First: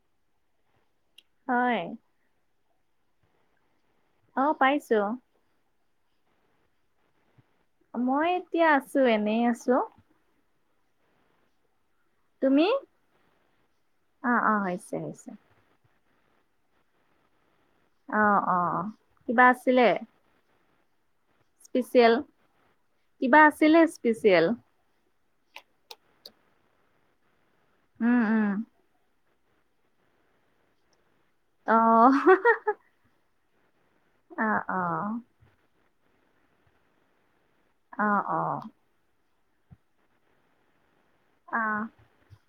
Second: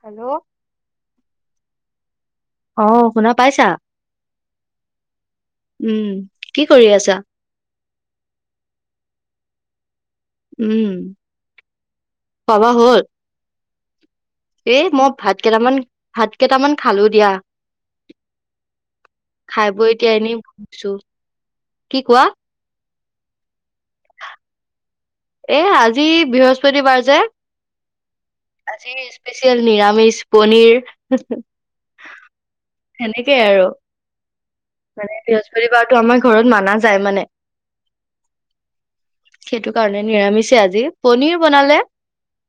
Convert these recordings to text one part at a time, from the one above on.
Hello? হয়। অ', শুনা পাইছা? অ', পাইছো। উম, কি কৰি আছা? মই এতিয়া আছো এনেই আছো। উম, তুমি খোৱা-বোৱা হ'ল? অ অ এ হৈছে মই হৈছে ভাত কেইটামান ভাত কেইটামান খালো দিয়া। অ', অ', কিবা আছিলে? ছো স্পেচিয়েল, কিবা আছিলে স্পেচিয়েল? এ আজি বৃহস্পতিবাৰ যে, উম উম আজি স্পেচিয়েল নিৰামিষ পনীৰ। অ'। তেনেকেই আৰু, অ অ মানে বৃহস্পতিবাৰতো আমাৰ ঘৰত মানা যায় মান। অ', অ'। সেইটো কাৰণে নিৰামিছে আজি পনিৰ অ বনালে,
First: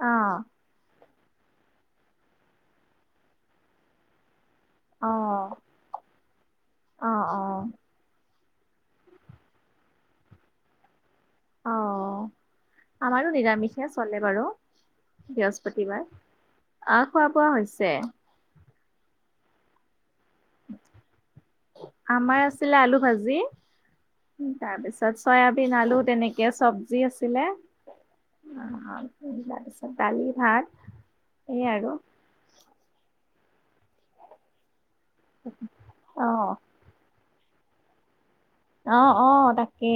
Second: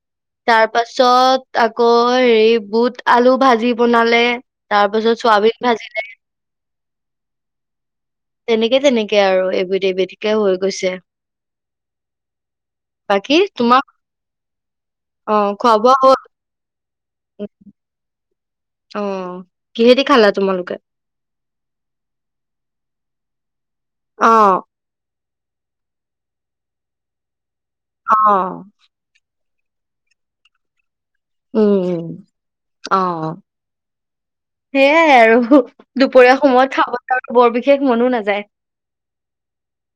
অ তাৰ পাছত আকৌ হেৰি বুট আলু ভাজি বনালে। তাৰ অ পাছত চয়াবিন ভাজিল। অ', অ'। তেনেকে তেনেকে আৰু এবিধ এবিধিকে হৈ গৈছে। অ', আমাৰো বাকী তোমাৰ নিৰামিষে চলে বাৰু। অ', খোৱা বোৱা বৃহস্পতিবাৰ, হ'ল? আহ, খোৱা বোৱা হৈছে। অ'। কিহে দি খালা তোমালোকে? আমাৰ আছিলে আলু ভাজি, অ', তাৰপিছত চয়াবিন, আলু, তেনেকে চব্জি আছিলে। অ', [unintelligible] তাৰ পিছত দালি ভাত। এই উম, আৰু উম, অ', অ'। সেইয়াই আৰু দুপৰীয়া অ', সময়ত খাবৰ কাৰণে বৰ বিশেষ মনো নাযায়। অ', অ, তাকে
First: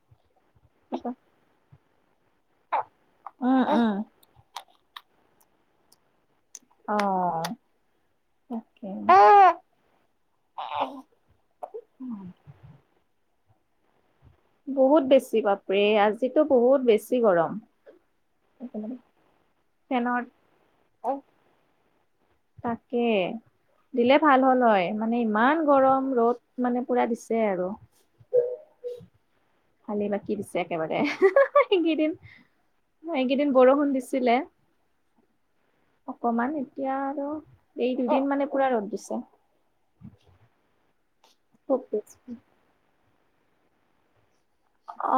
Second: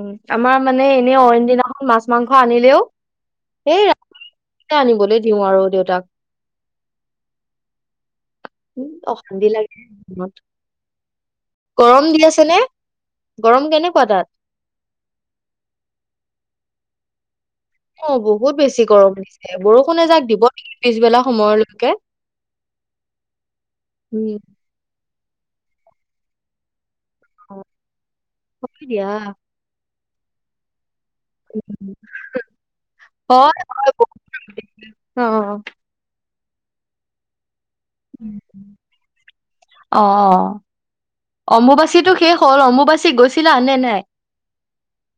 উম, আমাৰ মানে এনেও অইন দিনাখন মাছ মাংস আনিলেও, উম, সেই ৰা উম, তিয়েই আনিবলৈ দিওঁ আৰু দেউতাক। অ' [inaudible] তাকে গৰম দি আছে নে, গৰম কেনেকুৱা তাত? বহুত বেছি, বাপৰে আজিতো বহুত বেছি গৰম! অ, বহুত বেছি গৰম লাগিছে, বৰষুণ ফেনৰ এজাক দিব নেকি পিছবেলা সময়লৈকে! তাকে, দিলে উম, ভাল হ'ল হয়, মানে ইমান গৰম, ৰ'দ মানে পুৰা দিছ [inaudible] [inaudible] একেবাৰে, এইকেইদিন, এইকেইদিন হয়, হয়, বৰষুণ বহুত দিছিলে অ' অকমান এতিয়া আৰু, এই দুদিন উম। মানে পুৰা ৰ'দ দিছে। অ', খুব অম্বুবাচীতো বেছি শেষ হ'ল, অম্বুবাচী গৈছিলা নে নাই?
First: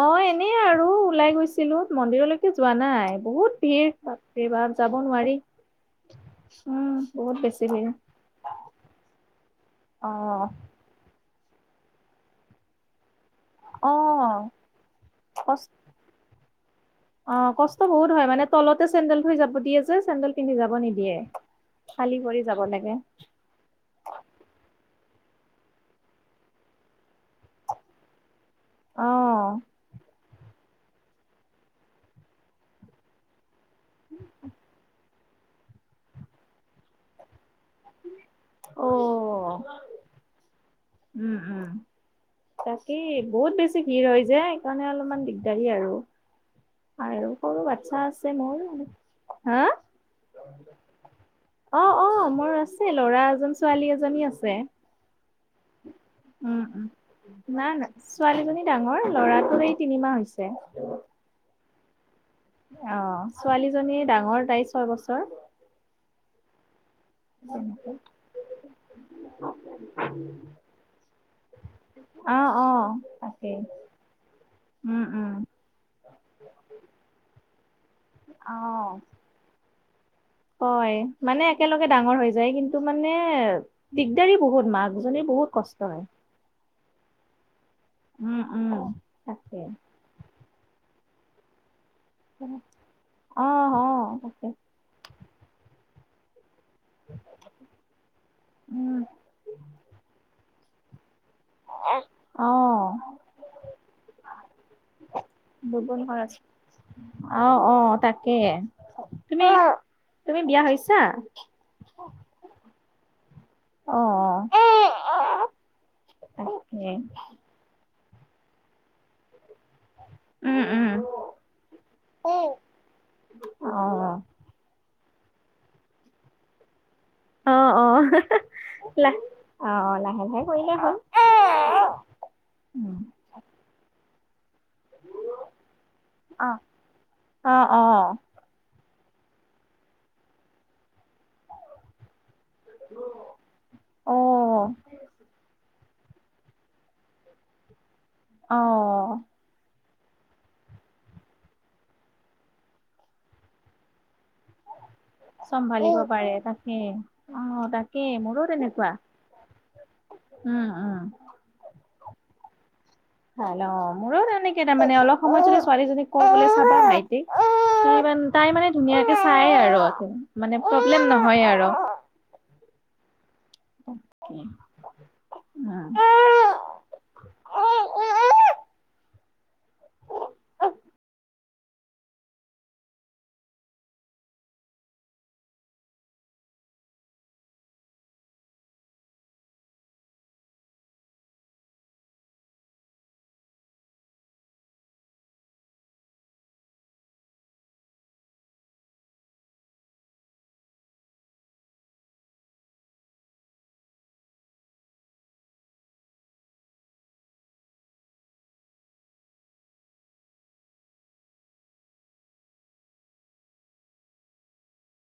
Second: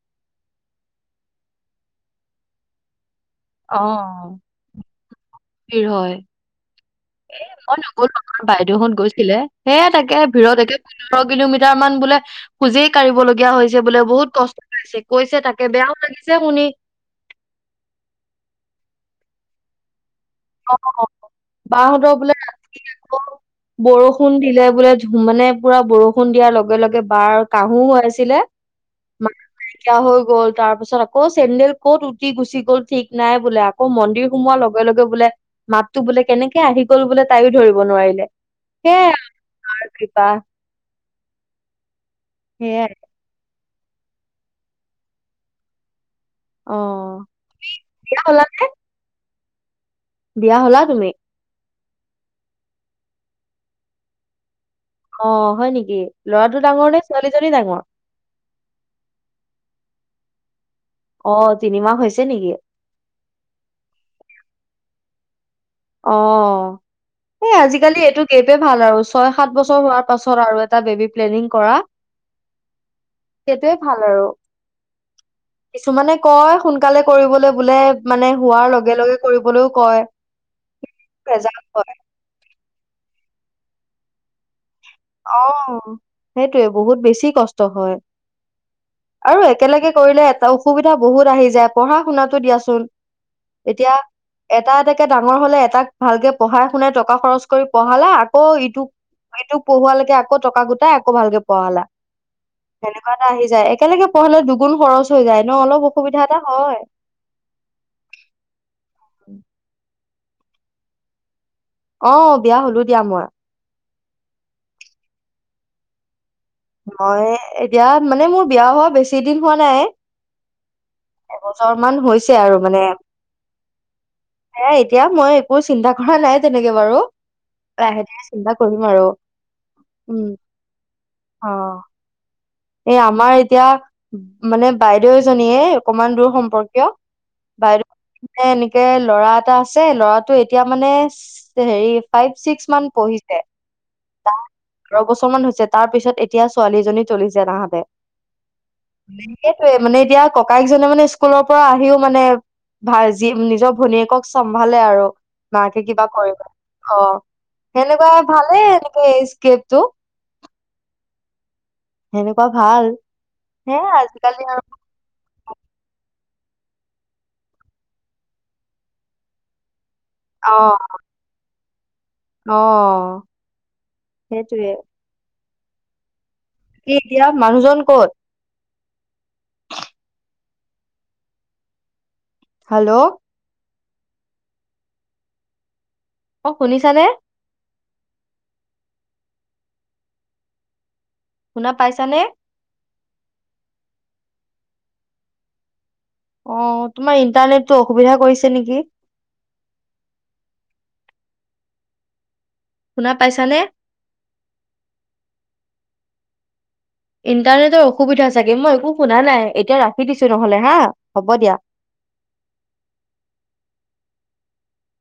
অ', এনেই আৰু ওলাই গৈছিলো, মন্দিৰলৈকে যোৱা নাই। বহুত অ ভিৰ, বাপৰে বাপ, যাব নোৱাৰি! ভিৰ হয় উম বহুত বেছি ভিৰ [unintelligible] বাইদেউহঁত গৈছিলে। হে অ তাকে ভিৰত একে [unintelligible] কিলোমিটাৰ মান বোলে খোজেই কাঢ়িব লগীয়া হৈছ যাবলৈ অ বোলে, বহুত কষ্ট পাইছে্ কৈছে কচ তাকে, বেয়াও লাগিছে শুনি। অ', কষ্ট বহুত হয়, মানে তলতে চেন্দেল থৈ যাব দিয়ে যে, চেন্দেল পিন্ধি যাব অ নিদিয়ে, বাহঁতৰ খালী বোলে ভৰি যাব লাগে। আকৌ বৰষুণ দিলে বোলে মানে পুৰা বৰষুণ দিয়াৰ লগে লগে বাৰ কাহু হৈ আছিলে অ [inaudible] কাহ হৈ গ'ল, তাৰ পিছত আকৌ চেণ্ডেল ক'ত উটি গুচি গ'ল, ঠিক নাই বোলে আক কৌ মন্দিৰ সোমোৱাৰ লগে লগে বোলে মাততো বোলে কেনেকে আহি গ'ল বোলে তাইও ধৰিব নোৱাৰিলে। সেয়াই মাৰ কৃপা! উম, উম, সেয়াই তাকে, বহুত বেছ ছি ভিৰ হয় যে, সেইকাৰণে অলপমান দিগদাৰী আৰু। অ আৰু সৰু বাচ্ছা বিয়া আছে হলা মোৰ, নে হাঁ অ, বিয়া হলা তুমি অ', মোৰ আছে, ল'ৰা এজন ছোৱালী এজনী আছে। অ', হয় নেকি, ল'ৰাটো উম উম ডাঙৰ নে ছোৱালীজনী না ডাঙৰ? না ছোৱালীজনী ডাঙৰ, লৰাটোৰ এই তিনিমাহ হৈছে। অ', তিনিমাহ হৈছে নেকি? অ', ছোৱালীজনীয়ে ডাঙৰ, তাইৰ ছয় বছৰ অ' এই আজিকালি এইটো গেপে ভাল আৰু, ছয় সাত বছৰ হোৱাৰ পাছত আৰু এটা বেবী প্লেনিং কৰা অ', অ, তাকেই। সেইটোয়ে ভাল আৰু উম, উম কিছুমানে কয় সোনকালে কৰিবলৈ, বোলে মানে অ হোৱাৰ লগে লগে কৰিবলৈও কয় হয়, মানে ৰেজাল্ট একেলগে হয় ডাঙৰ হৈ যায়, কিন্তু মানে দিগদাৰি বহুত মাক অ', সেইটোৱে, বহুত বেছি কষ্ট হয় উম, উম আৰু একেলগে কৰিলে এটা অসুবিধা বহুত আহি যায়, পঢ়া শুনাত টো দিয়াচোন, অ অ এতিয়া তাকে এটা এটাক কে ডাঙৰ হলে, এটাক ভালকে পঢ়াই শুনাই টকা খৰচ কৰি পঢ়ালা, আকৌ ইটোক, উম ইটোক কে আকৌ টকা গোটাই আকৌ ভালকে পাঢ়ালা। অ সেনেকুৱা এটা আহি যায়, একেলগে পঢ়ালে দুগুণ খৰচ হৈ যায় ন' অলপ দুগুণ অসুবিধা খৰচ এটা হয়। অ', অ', তাকে তুমি, তুমি বিয়া হৈছা? অ', বিয়া হলোঁ দিয়া মই। অ', অ', অ'। মই এতিয়া মানে মোৰ বিয়া হোৱা বেছি দিন হোৱা নাই। উম উম এবছৰ মান হৈছে আৰু মানে অ'। সেয়াই এতিয়া মই একো চিন্তা কৰা নাই, তেনেকে বাৰু। অ', লাহে অ', লাহে চিন্তা কৰিম অ', আৰু উম লাহে লাহে কৰিলে হ'ল। অ'। [inaudible] এই আমাৰ এতিয়া মানে বাইদেউ এজনীয়ে অকমান দূৰ অ', সম্পৰ্কীয়, অ', বাইদেউ অ', এ, এনেকে ল'ৰা এটা আছে, ল'ৰাটো এতিয়া, মানে, হেৰি, ফাইভ ছিক্স মান পঢ়িছে ত, অ'। তেৰ বছৰ মান হৈছে, তাৰ পিছত এতিয়া ছোৱালীজনী চলিছ যে তাহাঁতে। অ'। সেইটোৱে, মানে, এতিয়া ককায়েকজনে, মানে স্কুলৰ পৰা আহিও, মানে ভাই, যি নিজৰ ভনীয়েকক চম্ভালে আৰু। মাকে চম্ভালিব কিবা কৰে পাৰে নেকি? তাকে অ', তাকে সেনেকুৱা মোৰো ভালে তেনেকুৱা এনেকে এইকপটো। উম, উম। সেনেকুৱা ভাল। ভাল হে অ', মোৰো আজিকালি আৰু তেনেকে কে মানে অলপ সময় যদি ছোৱালীজনীক কওঁ, চাবা, তাই মানে ধুনীয়াকৈ চাই আৰু মানে অ', প্ৰব্লেম নহয় আৰু। অ'। সেইটোৱে [inaudible] কি এতিয়া মানুহজন ক'ত? হেল্ল'। অ', শুনিছানে? শুনা পাইছানে? অ', তোমাৰ ইণ্টাৰনেটো অসুবিধা কৰিছে নেকি? শুনা পাইছানে? ইণ্টাৰনেটৰ অসুবিধা, চাগে, মই একো শুনা নাই এতিয়া ৰাখি দিছোঁ, নহ'লে হা হ'ব দিয়া।